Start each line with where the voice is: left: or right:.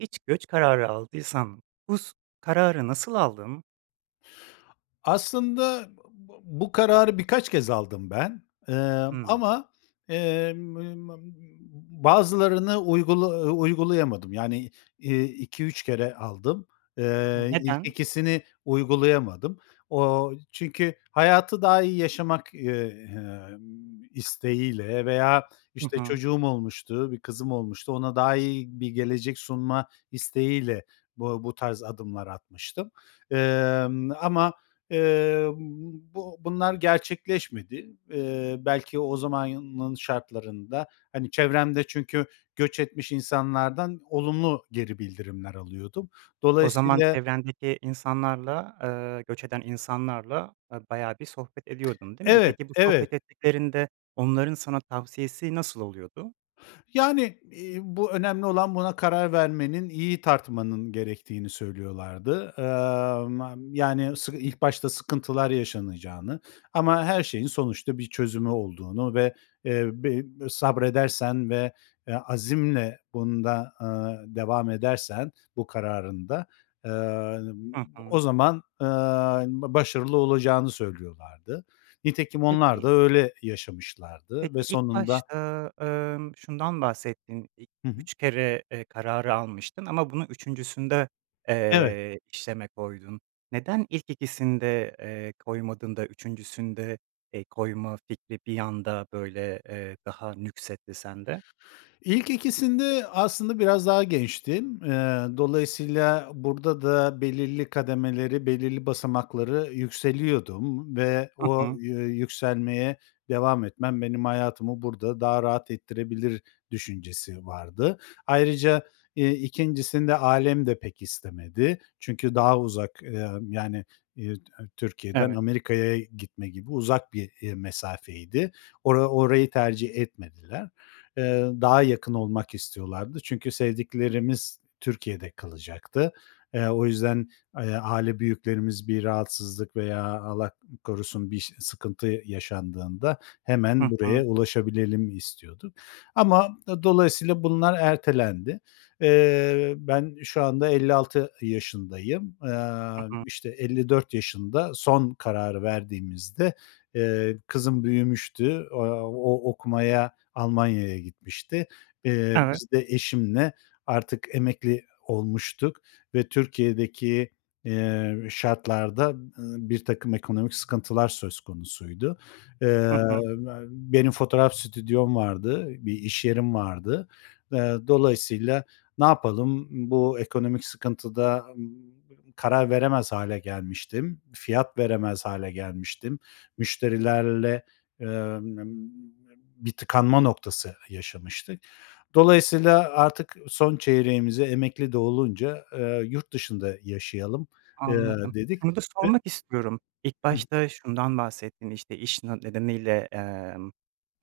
right: Hiç göç kararı aldıysan, bus kararı nasıl aldın?
left: Aslında b b bu kararı birkaç kez aldım ben, ımm,
right: Hımm.
left: ama, emm, [unintelligible] bazılarını uygula ııı, uygulayamadım. Yani, iii, 2-3 kere aldım.
right: O,
left: Eee, ilk
right: neden?
left: 2’sini uygulayamadım. Ooo, çünkü hayatı daha iyi yaşamak, ııı, emm, isteğiyle veya,
right: Hı
left: işte,
right: hı.
left: çocuğum olmuştu, bir kızım olmuştu, ona daha iyi bir gelecek sunma isteğiyle bu bu tarz adımlar atmıştım. Emm, ama, eee, [unintelligible] bunlar gerçekleşmedi. Iıı, belki o zamanın şartlarında, hani, çevremde çünkü göç etmiş insanlardan olumlu geri bildirimler alıyordum.
right: O zaman
left: Dolayısıyla
right: çevrendeki insanlarla, ııı, göç eden insanlarla, a bayağı bir sohbet ediyordun, değil mi?
left: Evet,
right: Peki, bu sohbet
left: evet.
right: ettiklerinde onların sana tavsiyesi nasıl oluyordu?
left: Yani, iii, bu önemli olan buna karar vermenin, iyi tartmanın gerektiğini söylüyorlardı. Iıı, ma yani, sık ilk başta sıkıntılar yaşanacağını ama her şeyin sonuçta bir çözümü olduğunu ve, eee, be sabredersen ve, eee, azimle bunda, aaa, devam edersen bu kararında, ııı,
right: Hı
left: o
right: hı.
left: zaman, ııı, ba başarılı olacağını söylüyorlardı. Nitekim onlar da
right: Peki
left: öyle yaşamışlardı ve
right: Peki, ilk
left: sonunda
right: başta, ımm, şundan bahsettin, ilk
left: Hı hı.
right: 3 kere, eee, kararı almıştın ama bunu 3’üncüsünde,
left: Evet.
right: eee, işleme koydun. Neden ilk 2’sinde, eee, koymadın da 3’üncüsünde, eee, koyma fikri bir anda böyle, eee, daha nüksetti sende?
left: İlk 2’sinde aslında biraz daha gençtim. Iıı, dolayısıyla burada da belirli kademeleri, belirli basamakları yükseliyordum ve
right: Hı
left: o
right: hı.
left: yü yükselmeye devam etmem benim hayatımı burada daha rahat ettirebilir düşüncesi vardı. Ayrıca, iii, 2’ncisinde ailem de pek istemedi. Çünkü daha uzak, ııı, yani, iii, T Türkiye'den
right: Evet.
left: Amerika'ya gitme gibi uzak bir, iii, mesafeydi. Ora orayı tercih etmediler. Iıı, daha yakın olmak istiyorlardı. Çünkü sevdiklerimiz Türkiye'de kalacaktı. Eee, o yüzden ay aile büyüklerimiz bir rahatsızlık veya Allah korusun bir ş sıkıntı yaşandığında hemen
right: Hı hı.
left: buraya ulaşabilelim istiyorduk ama dolayısıyla bunlar ertelendi. Eee, ben şu anda 56 yaşındayım, aaa,
right: Hı hı.
left: işte 54 yaşında son kararı verdiğimizde, eee, kızım büyümüştü, aaa, o okumaya Almanya'ya gitmişti. Eee,
right: Evet.
left: biz de eşimle artık emekli olmuştuk ve Türkiye'deki, iii, şartlarda, ııı, birtakım ekonomik sıkıntılar söz konusuydu.
right: Hı
left: Iıı,
right: hı.
left: benim fotoğraf stüdyom vardı, bir iş yerim vardı. Iıı, dolayısıyla ne yapalım, ımm, bu ekonomik sıkıntıda, ımm, karar veremez hâle gelmiştim, fiyat veremez hâle gelmiştim, müşterilerle, ııı, ımm, ımm, bir tıkanma noktası yaşamıştık. Dolayısıyla artık son çeyreğimize emekli de olunca, aaa, yurt dışında yaşayalım, ııı,
right: Anladım.
left: dedik.
right: Şunu da
left: Ve
right: sormak istiyorum. İlk
left: Hıı.
right: başta şundan bahsettin, işte, iş na nedeniyle, emm,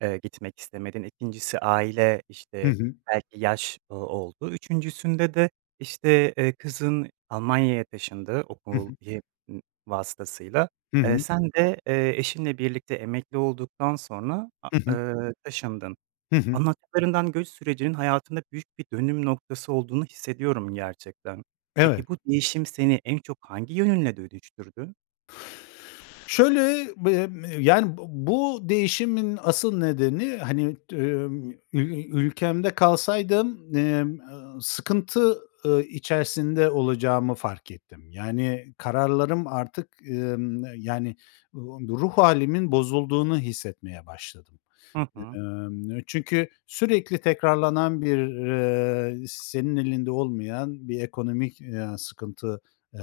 right: eee, gitmek istemedin, 2’ncisi aile,
left: Hı
right: işte,
left: hı.
right: belki yaş o oldu, 3’üncüsünde de, işte, eee, kızın Almanya'ya taşındı
left: Hı
right: okul
left: hı.
right: y ımm, vasıtasıyla.
left: Hı
right: Eee,
left: hı.
right: sen de, eee, eşinle birlikte emekli olduktan sonra a
left: Hı hı.
right: ııı, taşındın.
left: Hı hı.
right: Anlattıklarından göç sürecinin hayatında büyük bir dönüm noktası olduğunu hissediyorum gerçekten.
left: Evet.
right: Peki, bu değişim seni en çok hangi yönünle dönüştürdü?
left: Şöyle, bem eee, yani, bu bu değişimin asıl nedeni, hani, ımm, ül ülkemde kalsaydım, emm, ııı, sıkıntı, ııı, içerisinde olacağımı fark ettim. Yani, kararlarım artık, ımm, yani, ııı, ruh hâlimin bozulduğunu hissetmeye başladım.
right: Hı hı.
left: Imm, çünkü sürekli tekrarlanan bir, ııı, senin elinde olmayan bir ekonomik, ııı, sıkıntı, eee,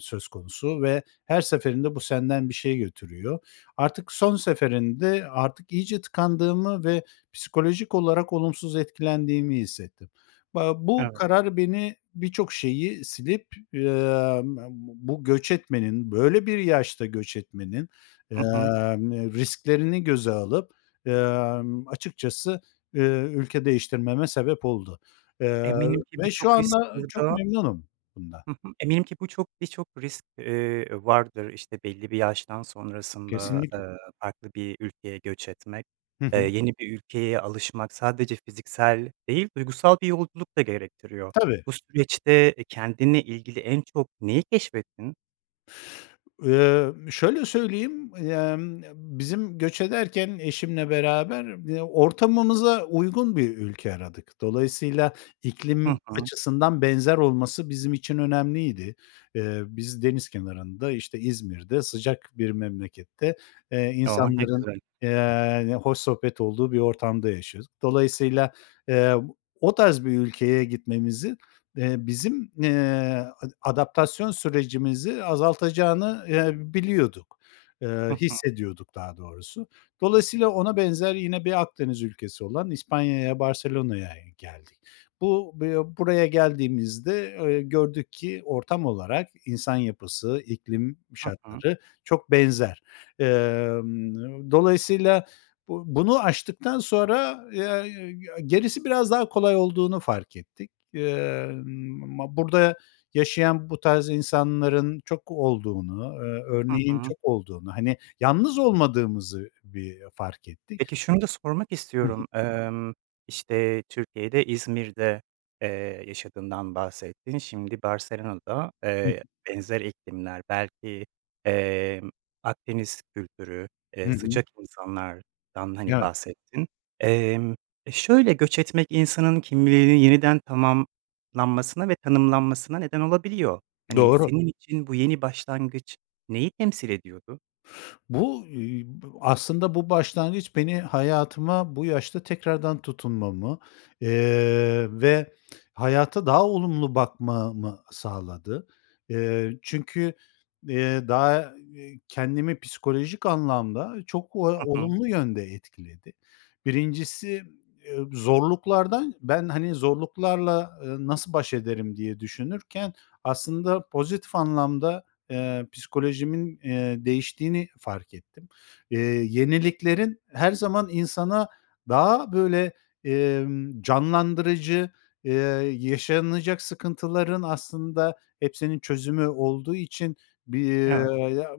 left: söz konusu ve her seferinde bu senden bir şey götürüyor. Artık son seferinde artık iyice tıkandığımı ve psikolojik olarak olumsuz etkilendiğimi hissettim. Ba bu
right: Evet.
left: karar beni birçok şeyi silip, [unintelligible] bu göç etmenin, böyle bir yaşta göç etmenin,
right: I hı.
left: emm, risklerini göze alıp, ımm, açıkçası, ııı, ülke değiştirmeme sebep oldu. Iıı,
right: Eminim ki
left: ve
right: birçok
left: şu
right: risk
left: anda çok
right: burada
left: memnunum bundan.
right: Hı hı, eminim ki bu çok birçok risk, eee, vardır. İşte, belli bir yaştan sonrasında, eee,
left: Kesinlikle.
right: farklı bir ülkeye göç etmek,
left: Hı
right: eee,
left: hı.
right: yeni bir ülkeye alışmak, sadece fiziksel değil, duygusal bir yolculuk da gerektiriyor.
left: Tabii.
right: Bu süreçte kendinle ilgili en çok neyi keşfettin?
left: Emm, şöyle söyleyeyim, emm, bizim göç ederken eşimle beraber b ortamımıza uygun bir ülke aradık. Dolayısıyla
right: Hı
left: iklim
right: hı.
left: açısından benzer olması bizim için önemliydi. Eee, biz deniz kenarında, işte, İzmir'de sıcak bir memlekette, eee,
right: Oh, ne
left: insanların,
right: güzel.
left: eee, hoş sohbet olduğu bir ortamda yaşıyoruz. Dolayısıyla, eee, o tarz bir ülkeye gitmemizin, eee, bizim, eee, a adaptasyon sürecimizi azaltacağını, eee, biliyorduk,
right: Hı
left: eee,
right: hı.
left: hissediyorduk daha doğrusu. Dolayısıyla ona benzer yine bir Akdeniz ülkesi olan İspanya'ya Barcelona'ya geldik. Bu bı buraya geldiğimizde, eee, gördük ki ortam olarak insan yapısı, iklim
right: Hı hı.
left: şartları çok benzer. Emm, dolayısıyla bu bunu aştıktan sonra, eee, gerisi biraz daha kolay olduğunu fark ettik. Emm, ma ba burada yaşayan bu tarz insanların çok olduğunu, eee,
right: Hı
left: örneğin
right: hı.
left: çok olduğunu, hani, yalnız olmadığımızı bir fark ettik.
right: Peki şunu da sormak
left: Hı hı.
right: istiyorum. Emm, işte, Türkiye'de, İzmir'de, eee, yaşadığından bahsettin. Şimdi Barcelona'da,
left: Hıı.
right: eee, benzer iklimler, belki, emm, Akdeniz kültürü,
left: I
right: eee,
left: hı.
right: sıcak insanlardan, hani,
left: Evet.
right: bahsettin. Emm, e, şöyle, göç etmek insanın kimliğinin yeniden tamamlanmasına ve tanımlanmasına neden olabiliyor. Hani,
left: Doğru.
right: senin için bu yeni başlangıç neyi temsil ediyordu?
left: Bu [unintelligible] aslında bu başlangıç beni hayatıma bu yaşta tekrardan tutunmamı, eee, ve hayata daha olumlu bakmamı sağladı. Eee, çünkü, eee, daha [unintelligible] kendimi psikolojik anlamda çok o
right: Hı hı.
left: olumlu yönde etkiledi. Birincisi, eee, zorluklardan ben, hani, zorluklarla, ııı, nasıl baş ederim diye düşünürken aslında pozitif anlamda, eee, psikolojimin, eee, değiştiğini fark ettim. Eee, yeniliklerin her zaman insana daha böyle, emm, canlandırıcı, ııı, yaşanacak sıkıntıların aslında hepsinin çözümü olduğu için bir
right: Evet.
left: ya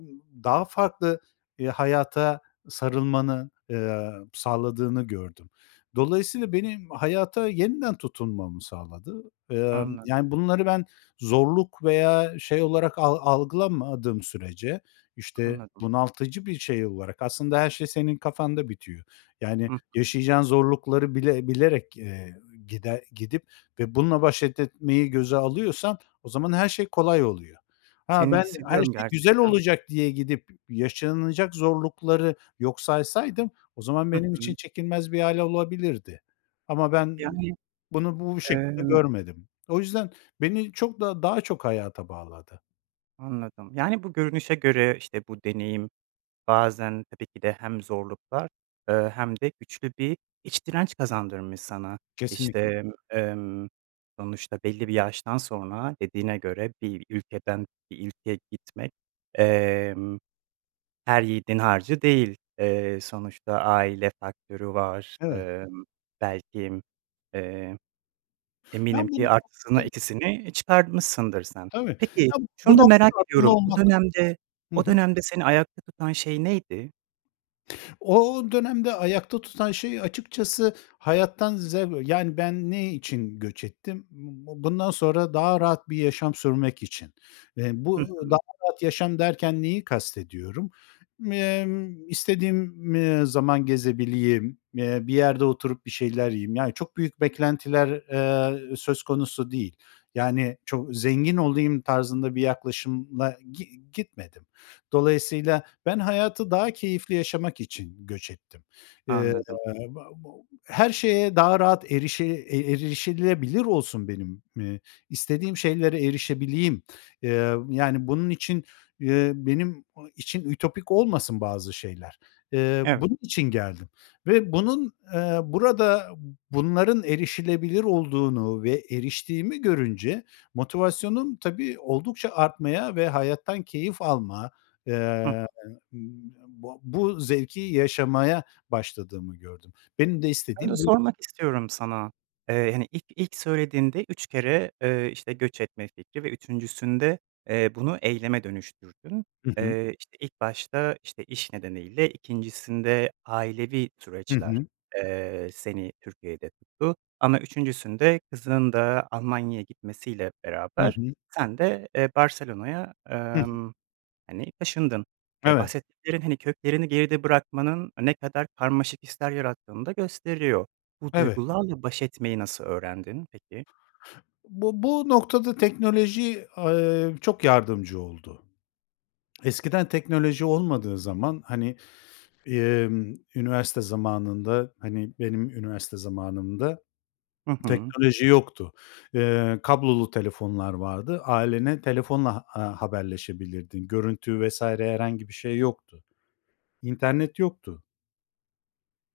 left: daha farklı, eee, hayata sarılmanı, eee, sağladığını gördüm. Dolayısıyla benim hayata yeniden tutunmamı sağladı. Emm,
right: Anladım.
left: yani, bunları ben zorluk veya şey olarak al algılamadığım sürece, işte,
right: Anladım.
left: bunaltıcı bir şey olarak, aslında her şey senin kafanda bitiyor. Yani,
right: Hıh.
left: yaşayacağın zorlukları bile bilerek, eee, gider gidip ve bununla baş et etmeyi göze alıyorsan o zaman her şey kolay oluyor. Ha,
right: Seni
left: ben her
right: hissediyorum
left: şey güzel
right: gerçekten.
left: olacak diye gidip yaşanacak zorlukları yok saysaydım o zaman
right: Hı
left: benim için
right: hı.
left: çekilmez bir hâl olabilirdi. Ama ben
right: Yani.
left: bunu bu şekilde
right: Emm
left: görmedim. O yüzden beni çok da daha çok hayata bağladı.
right: Anladım, yani, bu görünüşe göre, işte, bu deneyim bazen tabii ki de hem zorluklar, ııı, hem de güçlü bir iç direnç kazandırmış sana.
left: Kesinlikle.
right: İşte, emm, sonuçta belli bir yaştan sonra dediğine göre bir ülkeden bir ülkeye gitmek, emm, her yiğidin harcı değil. Eee, sonuçta aile faktörü var,
left: Evet.
right: ımm, belki, eee,
left: Ya
right: eminim
left: bu
right: ki artısını
left: [unintelligible]
right: eksisini çıkartmışsındır sen.
left: Tabii.
right: Peki
left: Ya, bu
right: şunu da merak
left: noktada bunla
right: ediyorum, o
left: olmak
right: dönemde
left: Hı
right: o
left: hı.
right: dönemde seni ayakta tutan şey neydi?
left: O dönemde ayakta tutan şey açıkçası hayattan zev Yani, ben ne için göç ettim? B bu bundan sonra daha rahat bir yaşam sürmek için. Eee,
right: Hı
left: bu daha
right: hı.
left: rahat yaşam derken neyi kastediyorum? M emm, istediğim, eee, zaman gezebileyim, eee, bir yerde oturup bir şeyler yiyeyim. Yani çok büyük beklentiler, eee, söz konusu değil. Yani çok zengin olayım tarzında bir yaklaşımla gi gitmedim. Dolayısıyla ben hayatı daha keyifli yaşamak için göç ettim. Eee,
right: Anladım.
left: ba ba her şeye daha rahat erişe e erişilebilir olsun, benim, ııı, istediğim şeylere erişebileyim. Eee, yani bunun için, eee, benim o için ütopik olmasın bazı şeyler. Eee,
right: Evet.
left: bunun için geldim ve bunun, eee, burada, bunların erişilebilir olduğunu ve eriştiğimi görünce motivasyonum tabii oldukça artmaya ve hayattan keyif alma,
right: Hı hı.
left: eee, ımm, ba bu zevki yaşamaya başladığımı gördüm. Benim de
right: Onu da
left: istediğim buy
right: sormak istiyorum sana, eee, hani, ilk ilk söylediğinde 3 kere, eee, işte, göç etme fikri ve 3’üncüsünde, eee, bunu eyleme dönüştürdün.
left: Hı hı.
right: Eee, işte, ilk başta, işte, iş nedeniyle, 2’ncisinde ailevi
left: Hı
right: süreçler,
left: hı.
right: eee, seni Türkiye'de tuttu. Ama 3’üncüsünde kızının da Almanya'ya gitmesiyle
left: Hı
right: beraber
left: hı.
right: sen de, eee, Barcelona'ya,
left: Hıh.
right: emm, hani, taşındın. Eee,
left: Evet.
right: bahsettiklerin, hani, köklerini geride bırakmanın ne kadar karmaşık hisler yarattığını da gösteriyor. Bu
left: [unintelligible]
right: duygularla baş etmeyi nasıl öğrendin peki?
left: Bu bu noktada teknoloji, aaa, çok yardımcı oldu. Eskiden teknoloji olmadığı zaman, hani, emm, üniversite zamanında, hani, benim üniversite zamanımda
right: Hı hı.
left: teknoloji yoktu. Eee, kablolu telefonlar vardı. Ailene telefonla a ha haberleşebilirdin. Görüntü vs. herhangi bir şey yoktu. İnternet yoktu.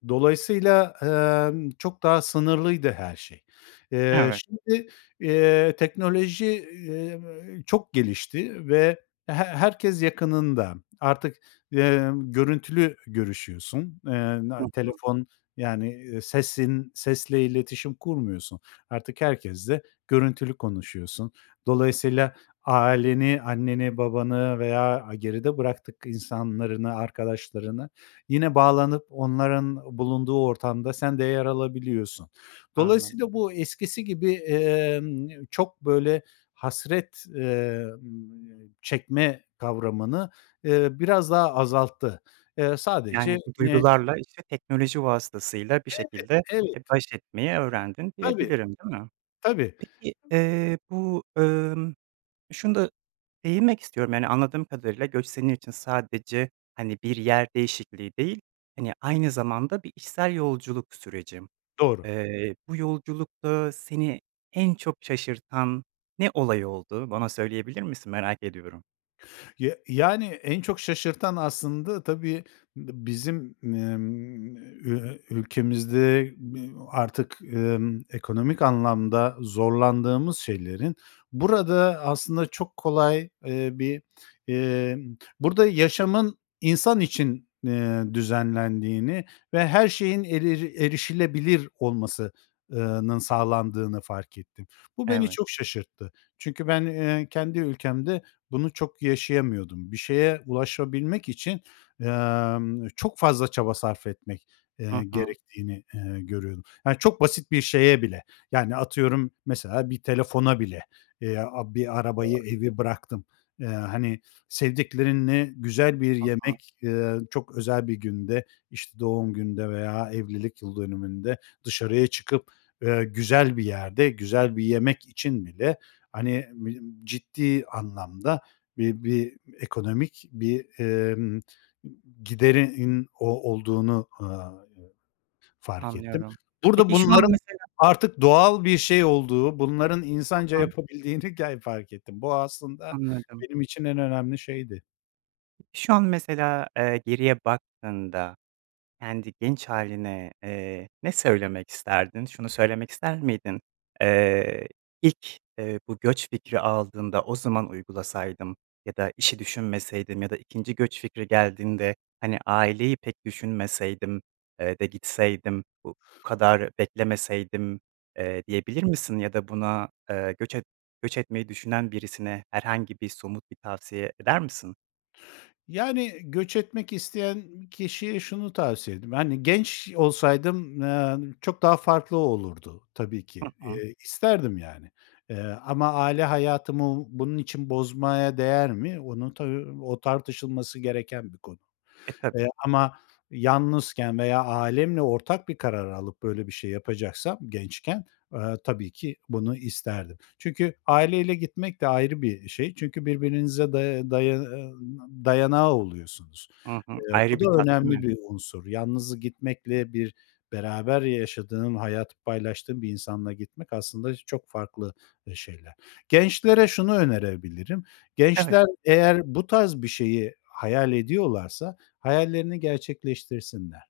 left: Dolayısıyla, emm, çok daha sınırlıydı her şey. Eee,
right: Evet.
left: şimdi, eee, teknoloji, eee, çok gelişti ve he herkes yakınında. Artık, emm, görüntülü görüşüyorsun, eee,
right: Hı
left: na
right: hı.
left: telefon, yani, sesin sesle iletişim kurmuyorsun. Artık herkesle görüntülü konuşuyorsun. Dolayısıyla aileni, anneni, babanı veya, aaa, geride bıraktık insanlarını, arkadaşlarını, yine bağlanıp onların bulunduğu ortamda sen de yer alabiliyorsun.
right: Anladım.
left: Dolayısıyla bu eskisi gibi, emm, çok, böyle, hasret, emm, çekme kavramını, eee, biraz daha azalttı. Eee, sadece
right: Yani, bu
left: ni
right: duygularla, işte, teknoloji vasıtasıyla bir
left: Evet,
right: şekilde,
left: evet.
right: eee, baş etmeyi öğrendin
left: Tabii,
right: diyebilirim, değil mi?
left: tabii.
right: Peki, eee, bu, ımm, şunu da değinmek istiyorum, yani, anladığım kadarıyla, göç senin için sadece, hani, bir yer değişikliği değil, hani, aynı zamanda bir içsel yolculuk süreci.
left: Doğru.
right: Eee, bu yolculukta seni en çok şaşırtan ne olay oldu? Bana söyleyebilir misin, merak ediyorum.
left: Ya yani, en çok şaşırtan aslında tabii b bizim, ımm, ııı, ülkemizde, ııı, artık, ımm, ekonomik anlamda
right: [unintelligible]
left: zorlandığımız şeylerin burada aslında çok kolay, eee, bir, emm, burada yaşamın insan için, eee, düzenlendiğini ve her şeyin erir erişilebilir olması ııı, nın sağlandığını fark ettim. Bu beni
right: Evet.
left: çok şaşırttı. Çünkü ben, eee, kendi ülkemde bunu çok yaşayamıyordum. Bir şeye ulaşabilmek için, emm, çok fazla çaba sarf etmek,
right: Hı
left: eee,
right: hı.
left: gerektiğini, eee, görüyordum. Yani, çok basit bir şeye bile. Yani, atıyorum mesela bir telefona bile veya bir arabayı,
right: Doğru.
left: evi bıraktım, ııı, hani, sevdiklerinle güzel bir
right: Hı hı.
left: yemek, ııı, çok özel bir günde, işte, doğum günde veya evlilik yıl dönümünde dışarıya çıkıp, eee, güzel bir yerde, güzel bir yemek için bile, hani, b ciddi anlamda bi bi ekonomik bir, ımm, giderin o olduğunu, ııı, fark ettim.
right: Anlıyorum.
left: Burada
right: Peki, şu an
left: bunların
right: mesela
left: artık doğal bir şey olduğu, bunların insanca
right: [unintelligible]
left: yapabildiğini ger fark ettim. Bu aslında
right: Anladım.
left: benim için en önemli şeydi.
right: Şu an mesela, eee, geriye baktığında kendi genç hâline, eee, ne söylemek isterdin? Şunu söylemek ister miydin? Eee, ilk, eee, bu göç fikri aldığında o zaman uygulasaydım ya da işi düşünmeseydim ya da 2. göç fikri geldiğinde, hani, aileyi pek düşünmeseydim, eee, de gitseydim, bu kadar beklemeseydim, eee, diyebilir misin ya da buna, eee, göç et göç etmeyi düşünen birisine herhangi bir somut bir tavsiye eder misin?
left: Yani, göç etmek isteyen kişiye şunu tavsiye ederim, hani, genç olsaydım, eee, çok daha farklı olurdu tabii
right: Hı
left: ki.
right: hı.
left: Eee, isterdim yani. Eee, ama aile hayatımı bunun için bozmaya değer mi? Onun tabii, o tartışılması gereken bir konu.
right: E,
left: Eee,
right: tabii.
left: ama yalnızken veya ailemle ortak bir karar alıp böyle bir şey yapacaksam gençken, eee, tabii ki bunu isterdim. Çünkü aileyle gitmek de ayrı bir şey. Çünkü birbirinize day daya dayanağı oluyorsunuz.
right: Hı hı.
left: Eee, bu
right: Ayrı bir
left: da
right: tat değil mi?
left: önemli bir unsur. Yalnız gitmekle bir beraber yaşadığın, hayatı paylaştığın bir insanla gitmek aslında çok farklı, eee, şeyler. Gençlere şunu önerebilirim,
right: Evet.
left: gençler eğer bu tarz bir şeyi hayal ediyorlarsa hayallerini gerçekleştirsinler.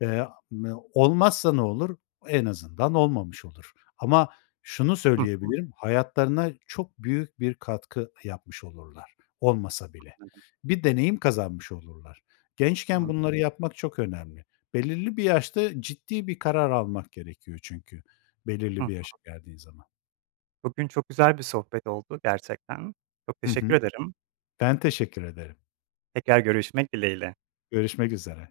left: Eee, m olmazsa ne olur? En azından olmamış olur. Ama şunu
right: Hı hı.
left: söyleyebilirim, hayatlarına çok büyük bir katkı yapmış olurlar olmasa bile.
right: Anladım.
left: Bir deneyim kazanmış olurlar. Gençken bunları
right: Anladım.
left: yapmak çok önemli. Belirli bir yaşta ciddi bir karar almak gerekiyor çünkü
right: Hı
left: belirli
right: hı.
left: bir yaşa geldiğin zaman.
right: Bugün çok güzel bir sohbet oldu gerçekten. Çok
left: Hı
right: teşekkür
left: hı.
right: ederim.
left: Ben teşekkür ederim.
right: Tekrar görüşmek dileğiyle.
left: Görüşmek üzere.